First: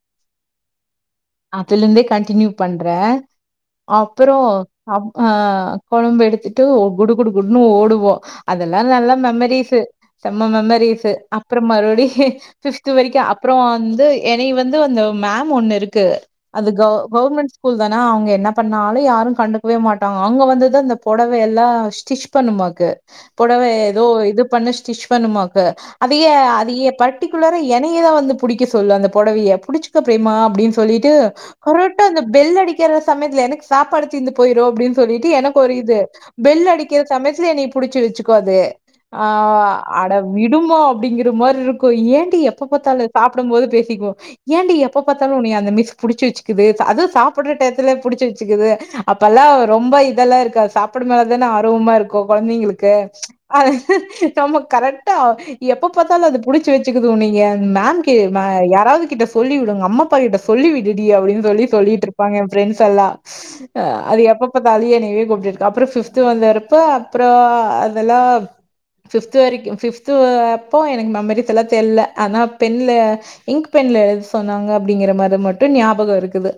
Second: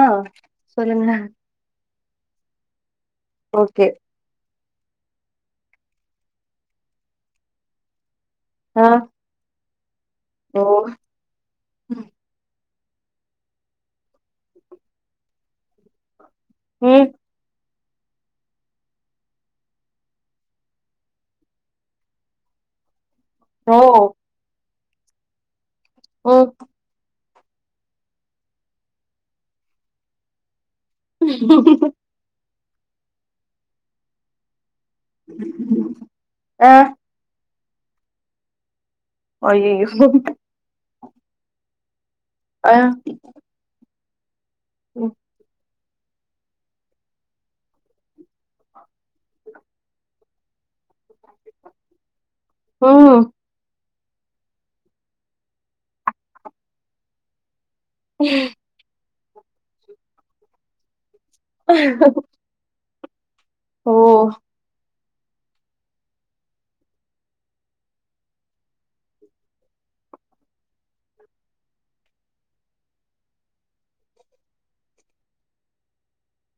ஆ சொல்லுங்களே அதுலேந்தே கண்டினியூ பண்றே ஓகே அப்றோ அப் ஆ கொழம்பு எடுத்துட்டு குடு குடு குடுன்னு ஓடுவோ அதெல்லா ஆ நல்லா மெமரிஸு செம்ம ஓ மெமரிஸு அப்றோ மறுபடி ஃபிஃப்து வரைக்கூ அப்றோ வந்து எனை வந்து அந்த மேம் ஒன்னு இருக்கு அது கௌ ம் கௌமெண்ட்ஸ் ஸ்கூல் தானா அவுங்க என்ன பண்ணாலு யாரூ கண்டுக்கவே மாட்டாங்க அங்க வந்துதா அந்த பொடவையெல்லா ஸ்டிச் பண்ணுமாக்கு பொடவ ஓ ஏதோ இது பண்ணு ஸ்டிச் பண்ணுமாக்கு அதியே ம் அதியே பட் டிகுலரா எனைய தா வந்து புடிக்க சொல்லூ அந்த பொடவைய புடிச்சுக்க ப்ரேமா அப்டின் சொல்லிட்டு கரெட்டா அந்த பெல் அடிக்கிற சமயத்துல எனக்கு சாப்பாடு தீந்து போயிரூ அப்டின் சொல்லிட்டு எனக்கு ஒரு இது பெல் ஆ அடிக்கிற சமயத்துல எனைய புடிச்சு வச்சுக்கோ அது ஆ அய்யய்யோ அட விடுமா அப்டிங்கிற மாரி இருக்கூ ஏன் டி எப்ப ஆ பாத்தாலு சாப்பிடும் போது பேசிக்குவோ ஏன்டி எப்ப ம் பாத்தாலு உனைய அந்த மிஸ் புடிச்சு வச்சுக்குது அதூ சாப்புட்ற டைத்துல புடிச்சு வச்சுக்குது அப்பெல்லா ரொம்ப இதெல்லா இருக்க சாப்டு மேல தானே ஆர்வமா இருக்கூ கொழந்தைங்களுக்கு ம் நம்ம கரெக்டா எப்ப பாத்தாலூ அது புடிச்சு வச்சுக்குது உனைய மேம்கு மே யாராவ்து கிட்ட சொல்லி விடுங்க அம்மாப்பா கிட்ட சொல்லி விடு டி அப்டின் சொல்லி சொல்லிட்ருப்பாங்க என் ஃப்ரெண்ட்ஸ் எல்லா ஓ அது எப்ப பாத்தாலு என இழு இவ அப்டிருக்கு அப்றோ ஃபிஃப்து வந்தரப்போ அப்றோ அதெல்லா ஃபிஃப்து வரைக்கூ ஃபிஃப்து அப்போ எனக்கு மெமரிஸ் எல்லா தெர்ல ஆனா பென்ல இங்க் பென் ல எழுத சொன்னாங்க அப்டிங்கிற மாரி மட்டூ ஞாபகோ இருக்குது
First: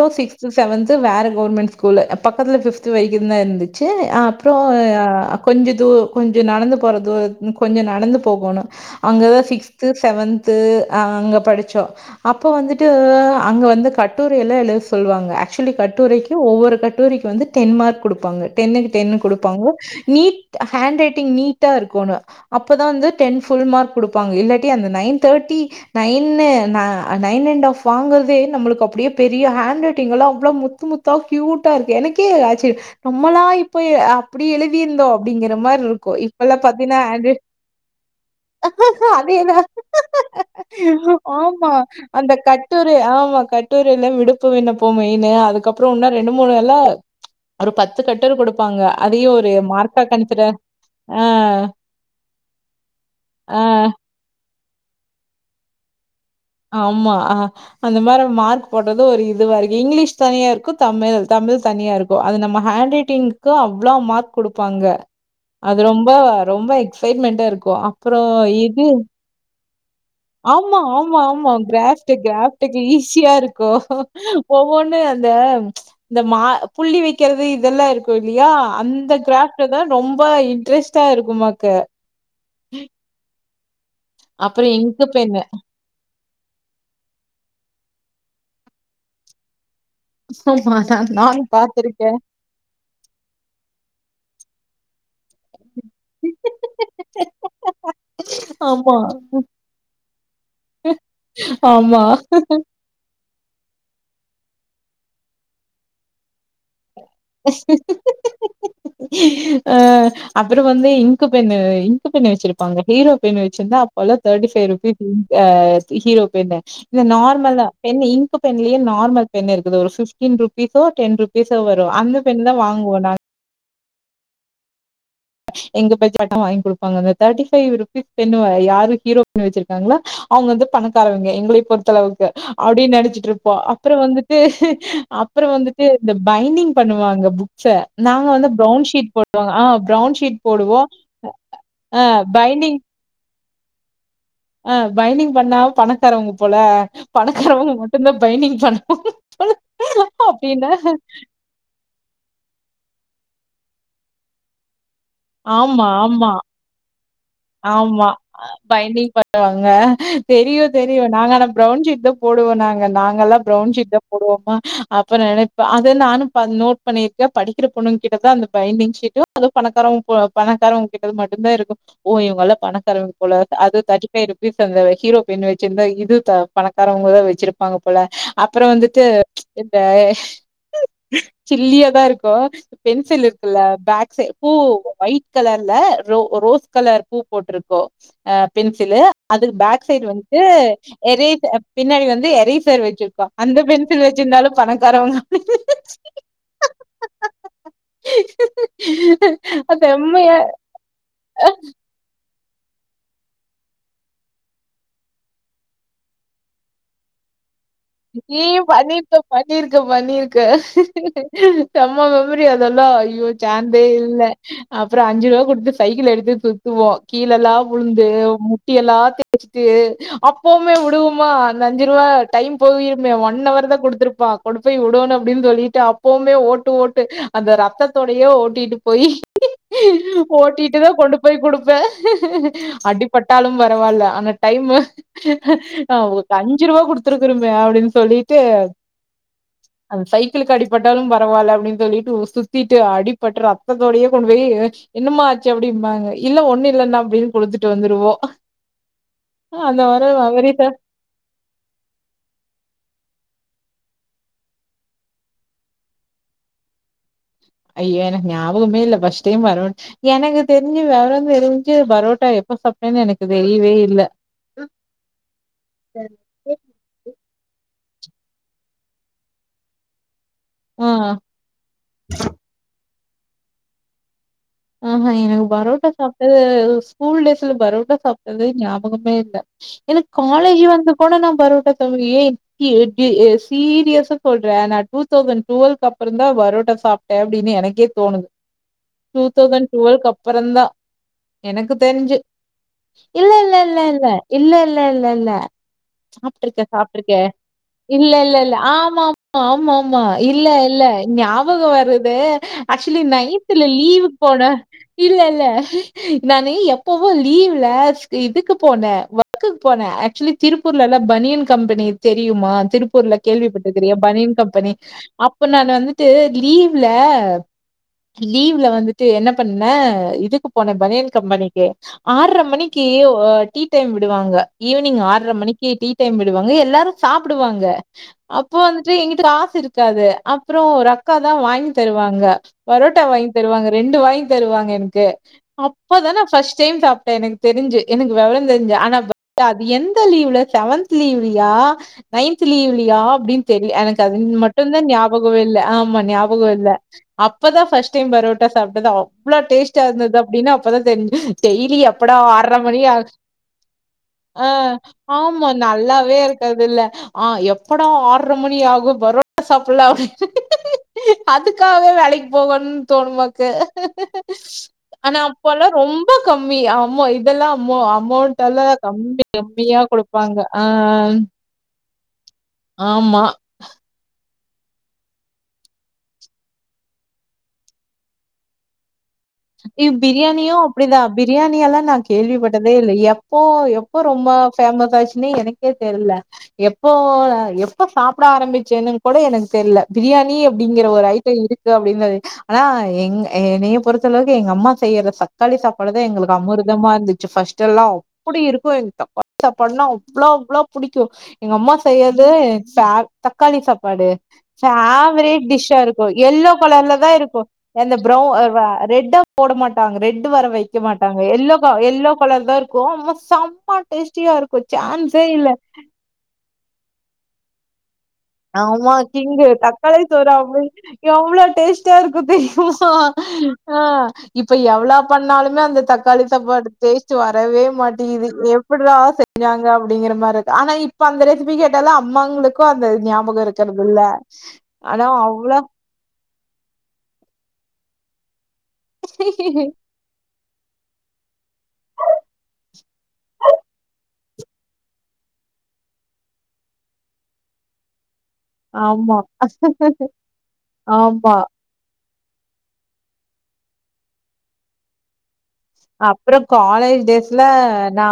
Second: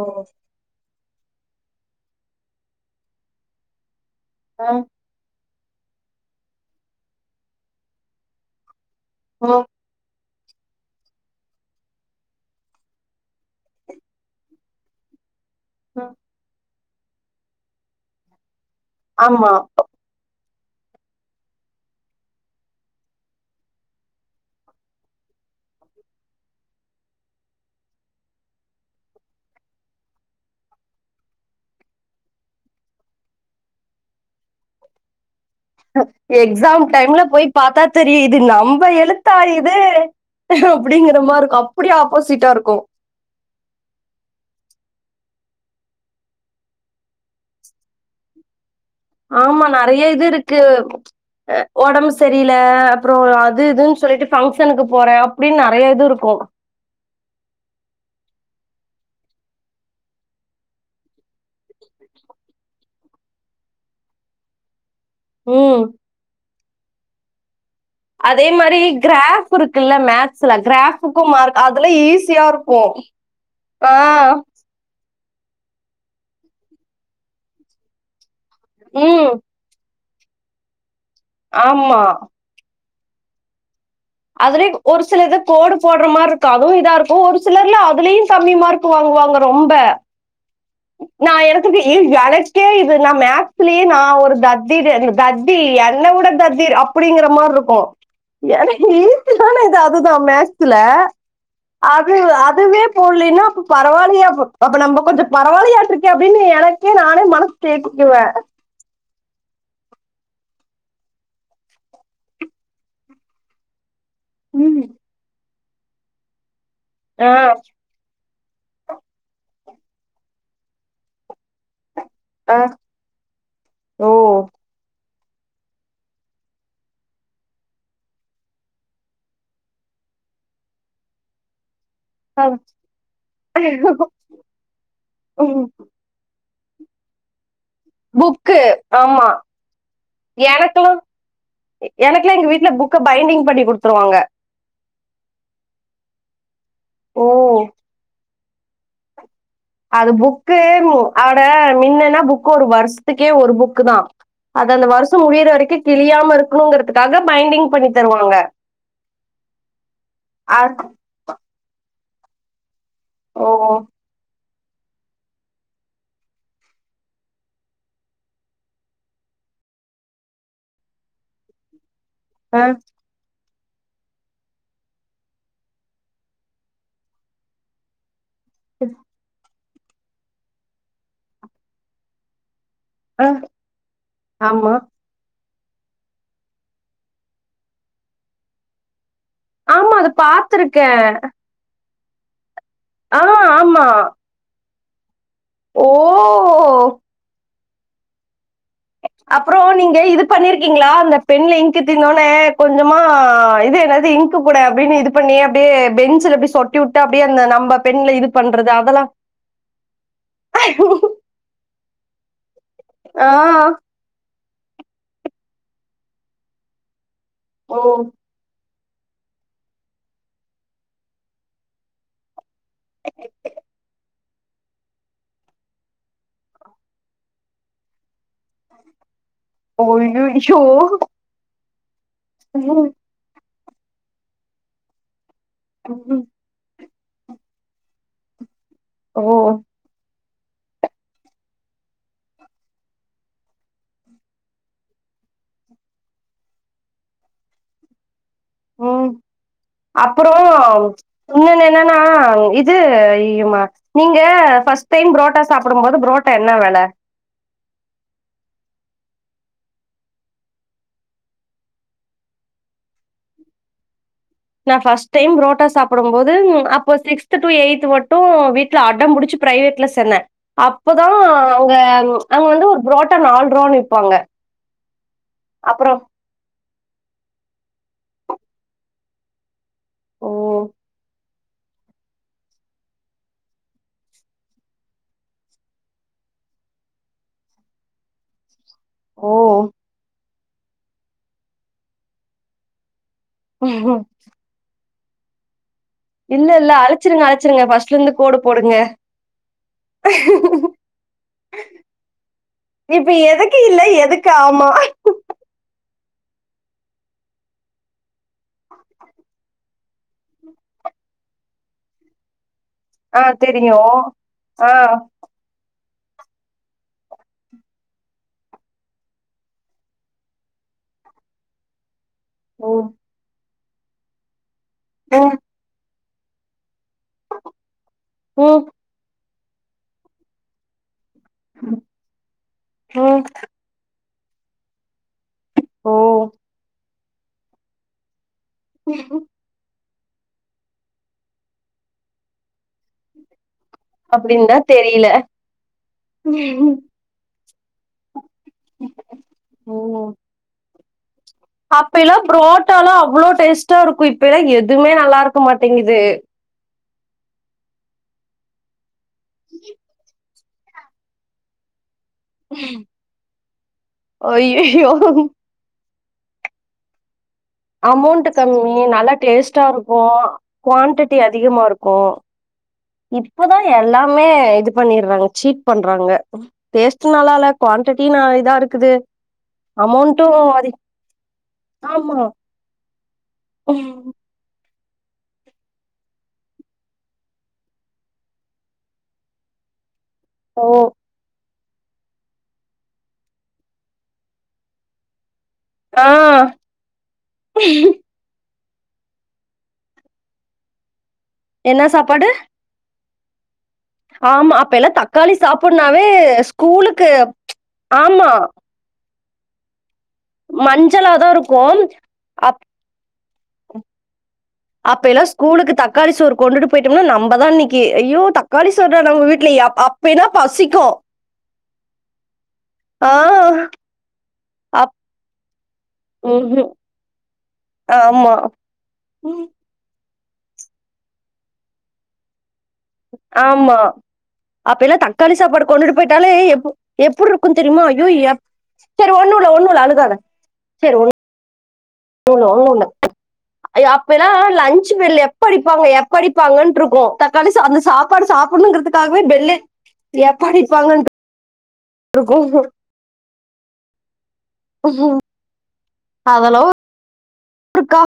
ஓ சிக்ஸ்த்து செவன்த் து வேற கௌர்மெண்ட் ஸ்கூலு பக்கத்துல ஃபிஃப்து வைக்கூ தா இர்ந்துச்சு அப்றோ ஆ கொஞ்ச தூ கொஞ்சோ நடந்து போற தூர கொஞ்சோ நடந்து போகணூ அங்கதா ம் சிக்ஸ்த்து செவன்த்து ஆ அங்க படிச்சோ அப்ப வந்துட் டு அங்க வந்து கட்டுரை எல்லா எழுத சொல்லுவாங்க ஆக்சுலி ம் கட்டுரைக்கு ஒவ்வொரு கட் டுரைக்கு வந்து டென் மார்க் குடுப்பாங்க டென்னுக்கு டென்னு ஆமா குடுப்பாங்க நீட் ஹேண்ட் ரைட்டிங் நீட்டா இருக்கோணு அப்பதா வந்து டென் ஃபுல் மார்க் குடுப்பாங்க இல்லாட்டி அந்த நைன் தேட் டி நைன்னு நா நைன் அண்ட் ஆஃப் வாங்கறதே நம்மளுக்கு அப்டியே பெரிய ஹேண்ட் ரைட்டிங்லா அவ்ள முத்து முத்தா கியூட்டாருக்கு எனக்கே ஆச்சரிய நம்மலா இப்பய அப்டி எழுதிருந்தோ அப்டிங்கிற மாரி இருக்கூ இப்பல்லா எக்ஸாம் பாத்தீன்னா டைம்ல அதேதா போய் பாத்தா தெரியு இது நம்ம எழுத்தா இது அப்டிங்கிற மாரி இருக்கு ஆமா அப்டியே அந்த ஆப்போசிட்டா கட் இருக்கு டுரை ஆமா கட்டுரையில விடுப்பு விண்ணப்போ மெயினு அதுக் அப்புறோ இன்ன ரெண்டு மூணு வேல்லா ஒரு பத்து கட்டல் கொடுப் ஆமா நெறைய இது இருக்கு ஆ அ ஒடம்பு சரியில அப்புறோ அது ஆ இது இதுன்னு சொல்லிட்டு ஃபங்க்ஷனுக்கு போற அப்டின் நெறைய இது இருக்கு ஆமா ஆ அந்த மாரி மார்க் போட்றதே ஒரு இதுவா இருக்கு இங்கிலீஷ் தனியா இருக்கு தமிழ் த மிழ் தனியா இருக்கு அது நம்ம ஹேண்ட் ரைட்டிங்கு அவ்வளா மார்க் குடுப்பாங்க ம் அது ரொம்ப ரொம்ப எக்சைட்மெண்டா இருக்கு அப்புறோ அதே மாரி இது கிராஃப் இருக்குல்ல மேக்ஸ்ல ஆமா ஆமா கிராஃபுக்கும் ஆமா மார்க் அதுல கிராஃப்ட் ஈஸியா கிராஃட்டுக்கு இருக்கு ஈஸியா இருக்கு ஆ ஒவ்வொன்னு இந்த இந்த மா புள்ளி வைக்கிறது இதெல்லா இருக்கு இல்லையா அந்த ம் கிராஃப்டு தா ரொம்ப இன்ட்ரெஸ்டா இருக்குமாக்கு ஆமா அதுலயே அப்புறம் ஒரு இங்க் சில இத பென்னு கோடு போடுற மாரி இருக்காவு இதா இருக்கு ஒரு சிலர்லா அதுலயு கம்மி மார்க் வாங்குவாங்க ரொம்ப ஆமா நான் நா நானும் எனத்துக்கு ஏ பாத்திருக்கேன் எனக்கே இது நா மேக்ஸ்லயே நா ஒரு தத் தி தெதி தத்தி என்ன விட தத்தி அப்டிங்குற மார் இருக்கு எனக் ஏ ஆமா ஈசியான இது அதுதா மேக்ஸ்ல ஆமா அது அதுவே போட்லைன்னா அப்ப பரவாயில்லயா போ அப்ப நம்ப கொஞ்சோ பரவாயில்லையாட்ருக்கே அப்டின்னு எனக் ஆ அப்புறோ வந்து இங்க்கு பென்னு இங்க்கு பென் வெச்சிருப்பாங்க ஹீரோ பென் வச்சுருந்தா அப் போலா தேர்டி ஃபை ருபீ ம் ஆ ஹீரோ பென்னு இல்ல ஆ நார்மலா பென்னு இங் க்கு பென்லயே நார்மல் பென் இருக்குது ஒரு ஃபிப்டீன் ருபீஸோ டென் ருபீஸோ வ அந்த பென் தா ஆ வாங்குவோ நாங் ஓ எங்க பட்ஜெட் ஆ [unintelligible] வாங்கி குடுப்பாங்க அந்த தேர்ட்டி ஃபைவ் ருபீஸ் பென்னு யாரு ஹீரோ பென் வச்சிருக்காங்களோ அவுங்க வந்து பணக்காரவங்க எங்களைப் பொறுத் தளவுக்கு ஆ. அப்டின் நனச்சுட்ருப்போ அப்புறோ வந்துட்டு அப்புறோ வந்துட்டு இந்த பைன்டிங் பண்ணுவாங்க புக்ஸ்ஸ நாங்க வந்து பிரவுன் ஷீட் போடுவோ ஆ பிரவுன் ஷ் ஷீட் எனக்குல்லா எ எனக்குல்லா எங்க வீட்ல பைண்டிங் புக்க பைண்டிங் பண்ணி குடுத்துருவாங்க ஆ பைண்டிங் பண்ணால் பணக்காரவங்க போல ஓ பணக்காரவங்க மட்டும் தா பைண்டிங் பண்ணு அது புக்கு மு அட மின்னெல்லா புக்கொரு வருஷ் துக்கே ஒரு புக்கு தா அது அந்த வருஷோ முடியிற வரைக்கு ஆமா ஆமா கிழியாம இருக்கணுங்குறதுக் ஆமா பைண்டிங் பண்ணுவாங்க அ தெரியு தெரியு நாங்க அனா பிரவுன் ஷீட் தா போடுவோ நாங்க நாங்கல்லா ஓ பிரவுன் ஷீட் போடுவோமா அப்புறோ நனைப்ப அது நானு ப நோட் பண்ணிருக்கே படிக்கிற பொண்ணுங்க கிட்டதா அந்த பைண்டிங் ஷீட்டு [inaudible] பணக்காரங்க பொ பணக்காரங்க கிட்ட மட்டு தா இருக்கு ஓ இவுங்கெல்லா ஆ பணக்காரங்க‌ போல அது தேர்டி ஃவைவ் ருபீஸ் அந்த ஹீரோ பென் வெச்சிருந்தா இதுவு ப பணக்காரவங்கதா வெச்சிருப்பாங்க போல அப்புறோ வந்துட்டு இப்ப சில்லியா தா இருக்கு பென்சில் ஆ இருக்குல பேக் சைட் ஆமா ஒயிட் கலர்ல ரோ ரோஸ் கலர் பூ போட்டுருக்கு ஆ பென்சிலு அதுக்கு பேக் ஆமா சைடு அது வந்துட்டு பாத்துருக்கே எரேஸ் பின்னாடி வந்து எரேஸ் சர் ஆ வெச்சிருப்பா அந்த ஆமா பென்சில் வெச்சிருந்தாலு பணக்காரவங்க ஓ அப்றோ நீங்க இது செம்மையா பண்ணிருக்கீங்களா அந்த பெண்ல இ்ங்க் தீந்தோனே கொஞ்சமா இது என்னது இங்க்கு கூட அப்டின்னு இது பண்ணி அப்டியே பெஞ்சில அப்டி சொலட்டி விட்டு அப்டியே ‌ அந்த நம்ம பெண்ல இது பண்றது அதெல்லா ம்பண்ணிருக்க பண்ணிருக்க பண்ணிருக்க செம்ம மெமரி அ தொல்லா ஐயோ ஆ சான்சே இல்ல அப்றோ அஞ்சு ரூவா குடுத்து சைக்கிள் எடுத்து சுத்துவோ கீழேல்லா ஓ வுழுந்து மு ட்டி எல்லா தேச்சுட்டு அப்பவுமே விடுவோமா அந்த அஞ்சு ரூவா டைம் போயிருனோ ஒன் அவர் தா குடுத்துருப்பா கொண்டு போய் விடோனு அப்டின்னு சொல்லிட்டு அப்பவுமே ஓட்டு ஓட்டு அந்த ரத்தோடையே ஓ ஓட்டிட்டு போய் ஐயையோ ஓட்டீட்டு தா கொண்டு போய் குடுப்பே ம் அடிப்பட்டாலும் பரவால ஆனா டைமு ஓ ம் அஞ்சு ரூவா குடுத்து ருமே அப்டினு சொல்லிட்டு ஓ க்கு அடிப்பட்டாலு பரவால அப்டின்னு சொல்லிட்டு ஊர் சுத்தீட்டு அடிப்பட்டு ரத்ததோடையே கொண்டு போயி என்ன மா ஆச்சு அப்டிம்பாங்க இல்ல ஒன்னு இல்லண்ணா அப்டின் குடுத்துட்டு வந்துருவோ ம் அப்றோ உன்னொன்னு என்னனா இது இய்மா நீங்க ஃபர்ஸ்ட் டைம் புரோட்டா சாப்பிடும் போது புரோட்டா என்ன வெல அய்யயோ எனக்கு ஞாபகமே இல்ல ஃபர்ஸ்ட் ‌டைம் பரோ எனக்கு தெரிஞ்சு வெவறந் தெரிஞ்சு பரோட்டா எப்ப சாப்டேன் எனக்கு தெரியவே இல்ல நா ஃபர்ஸ்ட் டைம் ப்ரோட்டா சாப்பிடும் போது அப்போ சிக்ஸ்த் டு எய்த் மட் டு வீட்ல அடம் புடிச்சு பிரைவேட்ல சேந்த ஆ. அப்பதா அங்க அங்க வந்து ஒரு ப்ரோட்டா நால்ட்ருவான் விப்பாங்க ஆ ஆ எனக்கு பரோட்டா அப்புறோ சாப்ட்டது ஸ்கூல் டேஸ்ல பரோட்டா சாப்ட்டது ஞாபகமே இல்ல எனக் ஓ காலேஜ் வந்து கூட நா பரோட்டா தோண்லயே கி எ கி எ சீரியஸா சொல்ட்றே நா டூ தௌசண்ட் டுவல் அப்றந்தா பரோட்டா சாப்ட்டே அப்டினு எனக்கே தோணுது டூ ஓ தௌசண்ட் டுவெல் கப்புறந்தா எனக்கு தெரிஞ்சு இல்ல இல்ல இல்ல இல்ல இல்ல இல்ல இல்ல இல்ல இல்ல சாப்பிட்ருக்கே இல்ல சாப்பிட்ருக்கே அழிச்சிருங்க அழிச்சிருங்க ஃபர்ஸ்ட்ல இல்ல இருந்து இல்ல கோடு இல்ல போடுங்க ஆமா ஆமா ஆமா ஆமா இல்ல இல்ல ஞாபகோ வருது ஆக்சுலி இப்ப எதுக்கு நைன்த்ல இல்ல லீவுக்கு எதுக்கு போன ஆமா இல்ல இல்ல நானு எப்பவு லீவ்ல இதுக்கு போனே ஒர்க்கு போனே ஆக்சுலி திருப்பூர்ல பனியன் கம்பெனி தெரியுமா திருப்பூர்ல ஆ தெரியு கேள்விப்பட்ருகறயா பனியன் ஆ கம்பெனி அப்ப நானு வந்து ட்டு லீவ்ல லீவ்ல வந்து ட்டு என்ன பண்ணே இதுக்கு போனே பனியன் கம்பெனிக்கு ஆறர மணிக்கு ம் அ டீ டைம் விடுவாங்க ஈவினிங் ஆர்ர ம் மணிக்கு டீ டைம் விடுவாங்க எல்லாரு சாப்பிடுவாங்க அப்போ ம் வந்துட்டு எங்கிட்ட காசு இருக்காது அப்றோ ஒரு அக் கா தா வாங்கி தருவாங்க பரோட்டா ம் வாங்கி தருவாங்க ரெண்டு வாங்கி தருவாங்க எனக்கு ஓ அப்பதா நா ஃபர்ஸ்ட் டைம் சாப்ட்டே எனக்கு தெரிஞ்சு எனக்கு வெவர தெரிஞ்சி ஆனா [inaudible] அது எந் த லீவ்ல செவன்த் லீவ்லையா நைன்த் லீவ்லையா அப்டின் தெரி எனக்கு அது அப்டின்தா மட்டுதா தெரியல ஞாபகோ இல்ல ஆமா ஞாபகோ இல்ல அப்பதா ஃபஸ்ட் டைம் பரோ ட்டா சாப்ட்டது அவ்ளோ டேஸ்டா ம் இருந்தது அப்டினு அப்ப தா தெரிஞ்சது டெய்லி எப்படா அப்பைலா ஆறர மணி புரோட்டாலா ஆகு அவ்ளோ டேஸ்ட்டா இருக்கு இப்பைலா அ எதுமே நல்லா இருக்க ஆமா மாட்டேங்குது நல்லாவே இருக் கறதில்ல ஆ எப்படா ஆறர மணி ஆகு பரோட்டா சாப்பிட்லா அதுக்காகவே வேலைக்கு போகணுன் தோணுமா ஐயையோ ஆனா அப்பல்லா ரொம்ப கம்மி ஆமா இ இதெல்லா அம அமௌண்ட் எல்லா கம்மி கம்மியா குடுப்பாங்க அ அ கோ இப்பதா எல்லாமே இது பண்ணிடுறாங்க சீட் பண்றாங்க டேஸ்ட் நல்லா இல்ல குவான்டிட்டி ந இதா இருக்குது இ அமௌண்ட்டு பிரியாணியு அதி அப்டிதா பிரியாணியெல்லா நா ஆமா கேள்விப்பட்டதே இல்ல எப்போ எப்போ ரொம்ப பேஃமஸ் ஆச்சுன்னே எனக்கே தெர்ல எப்போ எப்போ சாப்பிட ஆரம்பிச்சேன்னு கூட எனக்கு தெர்ல பிரியாணி ஓ அப்படிங்கிற ஒரு ஐட்டோ இருக்கு அப்டின்றது ஆனா எங் எனைய பொறுத்த ளவுக்கு எங்க அம்மா செய்யற தக்காளி சாப்பாடு தா ஆ எங்களுக்கு அமிர்தமா இருந்துச்சு ஃபஸ்டெல்லா அப்டி இருக் கு [inaudible] சாப்படுனா அவ்ளோ அவ்ளோ புடிக்கு எங்க அம்மா என்ன செய்யறது சாப்பாடு [unintelligible] தக்காளி சாப் சாப்பாடு ஆமா அப்ப எல்லா தக்காளி ஃபேவரட் டிஷ்ஷா சாப்புட்னாவே இருக்கு எல்லோ கலர்ல தா ஸ்கூலுக்கு இருக்கு அந்த ப்ரௌவ் ஆமா இ வ ரெட்டா போட மாட்டாங்க ரெட் வர வெக்க மாட்டாங்க மஞ்சளாதா எல்லோ க இருக்கு எல்லோ கலர் தா இருக்கு சம்ம டேஸ்டியா இருக் அப்ப எல்லாம் ஸ்கூலுக்கு தக்காளி சோர் கொண்டுட்டு போயிட்டோம்னா நம்மதான் அன்னைக்கு ஆமா கிங்கு தக்காளி அப்பேன்னா சோறா பசிக்கும். அ அவ்வளோ டேஸ்டா இருக்கு தெரியுமா ஆ ஆ இப்ப அப் எவ்வளோ பண்ணாலு அந்த தக்காளி ம்ஹ்ம். சாப்பாடு டேஸ்ட் வரவே மாட்டேங்குது ஆமா. எப்பட்றா ம். செஞ்சாங்க அப்படிங்கிற மாதிரி ஆனா இப்ப அந்த ரெசிபி கேட்டாலும் அம்மாங்களுக்கு அந்த ஞாபகோ ஆமா இருக்கறது இல்ல அப்ப எல்லாம் ஆனா தக்காளி அவ்ளோ சாப்பாடு கொண்டுட்டு போயிட்டாலே எப்படி இருக்கும்ன்னு தெரியுமா அய்யோ சரி ஒண்ணுல ஒண்ணு இல்ல அழுகாத சரி ஒண்ணு உ ஒன்னுல [unintelligible] அப்பலா லச்சு பெல் எப்ப அடிப்பாங்க எப்ப அடிப்பாங்க இருக்கும் தக்காளி சாதம் சப்பாடு ஆமா சாப்பிடணுங்கறதுக்காகவே பெல்லு எப்ப அடிப்பாங்க ஆமா இருக்கு உஹ அப்புறம் காலேஜ் டேஸ்ல நா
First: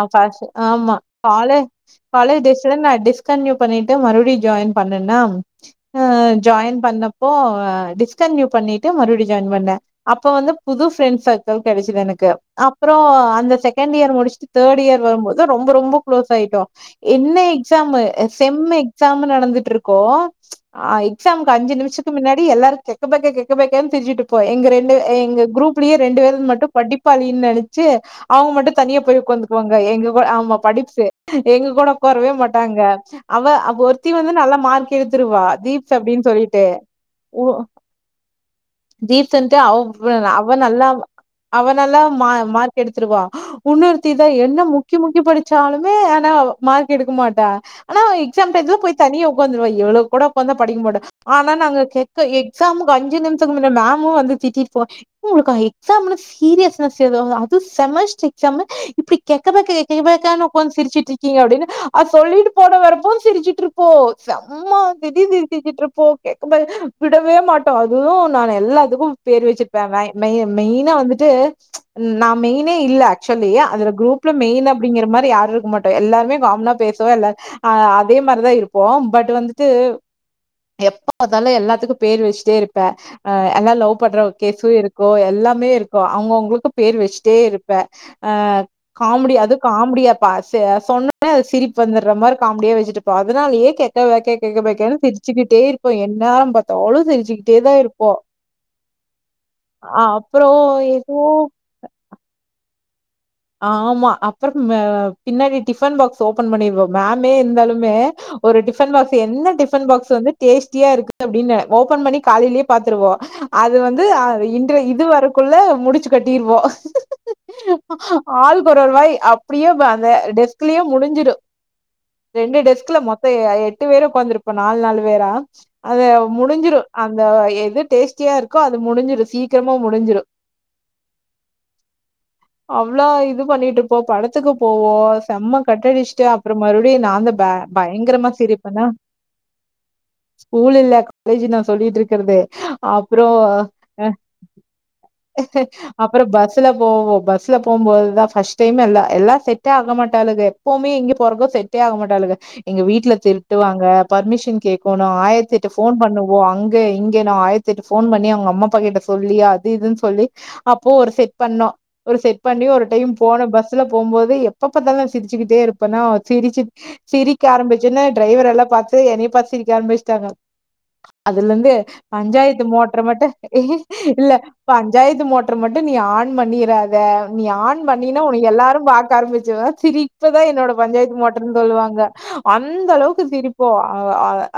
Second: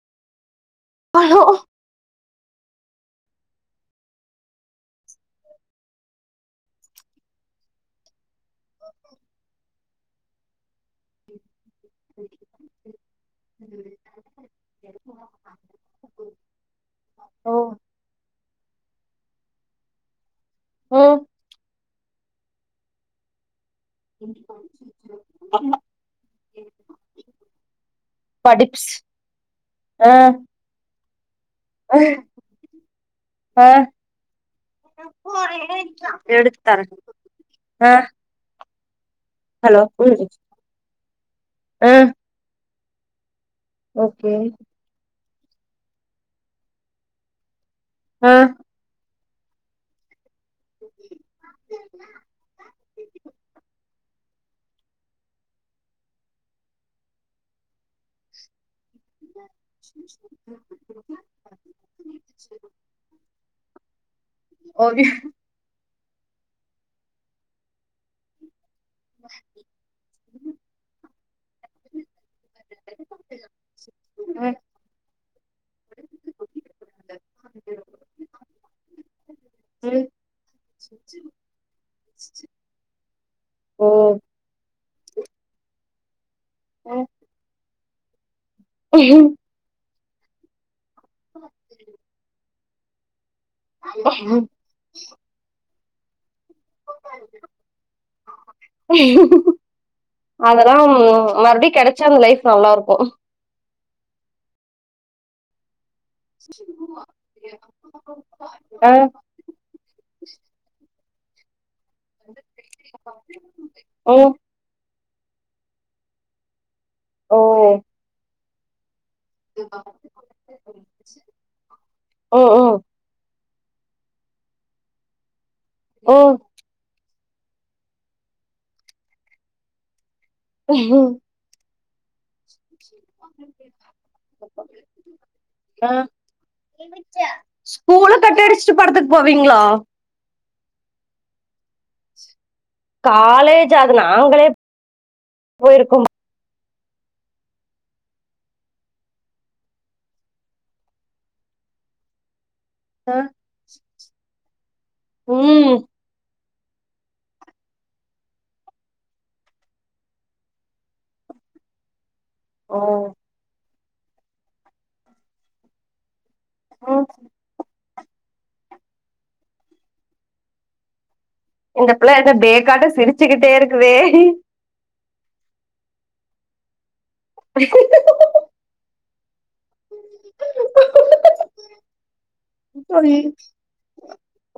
ஆமா கால பயம். காலேஜ் டேஸ்ல நா டிஸ்கன்டினியு பண்ணிட்டு மறுபடியும் ஜாயின் பண்ணனா ஆ ஜாயின் பண்ணி அப்போ டிஸ்கண்டினியுபண்ணிட்டு மறுபடியும் ஜாயின் பண்ணே அப்ப வந்து புது ப்ரெண்ட் சர்க்கிள் கிடைச்சது எனக்கு அப்புறம் அந்த செகண்ட் இயர் முடிச்சுட்டு தேர்ட் இயர் வரும்போது ரொம்ப ரொம்ப க்ளோஸ் ஆயிட்டோ என்ன ஓ எக்ஸாம் அம்மு செம்மு எக்ஸாம் நடந்துட்ருக்கோ ம் எக்ஸாம்க்கு அஞ்சு நிமிஷத்துக்கு முன்னாடி எல்லாரும் கெக்க பெக்க கெக் பெக்கேனு திரிஞ்சுட்ருப்போ எங்க ரெண்டு எங்க குரூப்லயே ரெண்டு பேர் மட்டும் படிப்பாலி நெனச்சு அவங்க மட்டும் படிப்ஸ் தனியா போய் உக்காந்துக்குவாங்க ஆ எங்க கு ஆமா படிப்ஸ்ஸு எங்க கூட உக்காரவே மாட்டாங்க அவ ஆ அவ ஒருத்தி வந்து நல்லா மார்க்கெடுத்துருவா தீப்ஸ் அப்டி எடுத்து தர ஓ தீப்ஸ்சன்ட்டு அவ ஹலோ அவனல்லா ஆ அவனெல்லாம் மா மார்க்கெடுத்துருவா உன்னுர்த்திதா ஓகே என்ன முக்கி முக்கி படிச்சாலுமே ஆனா மார்க் எடுக்க மாட்டா ஆன ஆ எக்ஸாம் டையத்துல போய் தனியா உக்காந்துர்வா இவ்ழொ கூட வந்த படிக்க மாட்டா ஆனா நாங்க கேக் எக்ஸாம்க்கு அஞ்சு நிமி நாமு வந்து திட்டிப்போம் உங்களுக்கு எக்ஸாம்னு சீரியஸ்னஸ் ஏதாது அதுவு செமஸ்ட எக்சாம்மு இப்டி கெக்க பெக்க கெக்க பெக்கான் உக்காந்து சிரிச்சிட்ருக்கயே அப்படின்னு அது சொல்லிட்டு போர வரப்போ சிரிச்சுட்ருப்போ செம்ம ஓகே திடீர் சிருச்சிட்ருப்போ கெக்க புக் விடவே மாட்டோ அதுவும் நா எல்லாத்துக்கும் பேர் வச்சிருப்பே மேய் மெயினா வந்து ட்டூ நா மெயினே இல்ல ஆக்சொலி அதுல குரூப்ல ம் மெயின் அப்படிங்கற மாரி யார் இருக்க மாட்டோ எல்லாருமே காமனா பேசுவோ எல்ல அதே மாரிதா இருப்போ பட் வந்து ம் எப்ப பாதாலும் எல்லாத்துக்கும் பேர் வச்சுட்டே இருப்பே அ எல்லாம் ஓ லவ் பண்ற கேஸு இருக்கு எல்லாமே இருக்கு அவங்கவுங்களுக்கு பேர் வச்சுட்டே இருப்ப ஆ காமெடி அது காமெடியா பா சொன்னோனே அது சிரிப்பு வந்துட்ற மாரி காமடியா வச்சுட்டுப்போம் அதனாலயே கெக்க பெக்க கெக்க பெக்கனு சிரிச்சுக்கிட்டே இருக் இப்போ என் நேரம் பாத்தாலு சிரி்சுக்கிட்டே தா இருப்போ ஆ அப்புறோ அதெல்லா ஏதோ மறுபடியும் கெடச்சா அந்த லைஃப் நல்லாருக்கு ஆ ஆமா அப்புறம் பின்னாடி டிப் டிப்பன் பாக்ஸ் ஓபன் பண்ணீர்வொ மேமே இருந்தாலுமே ஒரு டிபன் ஆ பாக்ஸ் எந்த டிபன் பாக்ஸ் வந்து டேஸ்டியா இருக்கு அப்படின்னு ஓபன் பண்ணி காலையிலயே பாத்துருவோ அது வந்து ஓ இன்று இது வர க்குள்ள முடிச்சு கட்டிருவோ ஓ ஆளுக் கொரர்வாய் அப்படியே அந்த டெஸ்க்லயே முடிஞ்சிரு ஓ எங்க ஓ டெஸ்க்ல மொத்த எட்டு பேரு உக்காந்துருப்ப நால் நால் வேரா அத ஓ முடிஞ்சிரு அந்த எது டேஸ்ட்டியா ருக்கோ அது முடிஞ்சிரு சீக்கிரமா முடிஞ்சிரு அவ்ளோ இது பண்ணிட்ருப்போ படத்துக்கு போவோ செம்ம ஆ கட்டடிச்ட்டு அப்புற மறுபடியு நாந்தா பேக் ஸ்கூல கட்டடிச்சுட்டு படத்துக்கு போவிங்ளா ஸ்கூல் இல்ல காலேஜு நா சொல்லிட்ருக்கறது அப்ற காலேஜ் அது அ நாங்களே போயிருக்கோ அப்புற பஸ் ல போவோ பஸ் ல போம் போதுதா ஃபஸ்ட் டைம் எல்லா எல்லா செட்டே ஆக மாட்டாளுக எப்பவுமே எங்கே போறக்கு செட்டே ஆக மாட்டாளுக எங்க வீடல ஆ திருட்டுவாங்க பர்மிஷன் கேக்கோணு ஆயிரத்தெட்டு ம் ஃபோன் பண்ணுவோ அங் க இங்கனு ஆயிரத்தெட்டு ஃபோன் பண்ணி அவங்க அம்மா அப்பா கிட்ட சொல்லி அது இதுன்னு சொல்லி அப்போ ஒரு செட் பண்ணோ ஒரு செட் பண்ணி ஓ ஒரு டைம் போன பஸ்ல போம்போது எப்ப பாத்தாலு நா சிரிச்சுகிட்டே இருப்பன்னா சிரிச்சு ம் சிரிக்க ஆரம்பிச்சன்னா டிரைவரல்லா பாத்து என்னய பாத்து சிரிக்க ஆரம்பிச்சுட்டாங்க அதுலருந்து இந்த பிள்ள என்ன பஞ்சாயத்து பேக்காட்ட மோட்ர மட்டு சிரிச்சுக்கிட்டே இருக்குதே இல்ல பஞ்சாயத்து மோட்ர மட்டு நீ ஆன் பண்ணிராத நீ ஆன் பண்ணினா உன்ன எல்லாரு பாக்க ஆரம்பிச் சிருவோ சிரிப்புதா என்னோட பஞ்சாயத்து மோட்ருன் சொல்லுவாங்க அந்த ஐயோ அளவுக்கு சிரிப்போ அ அ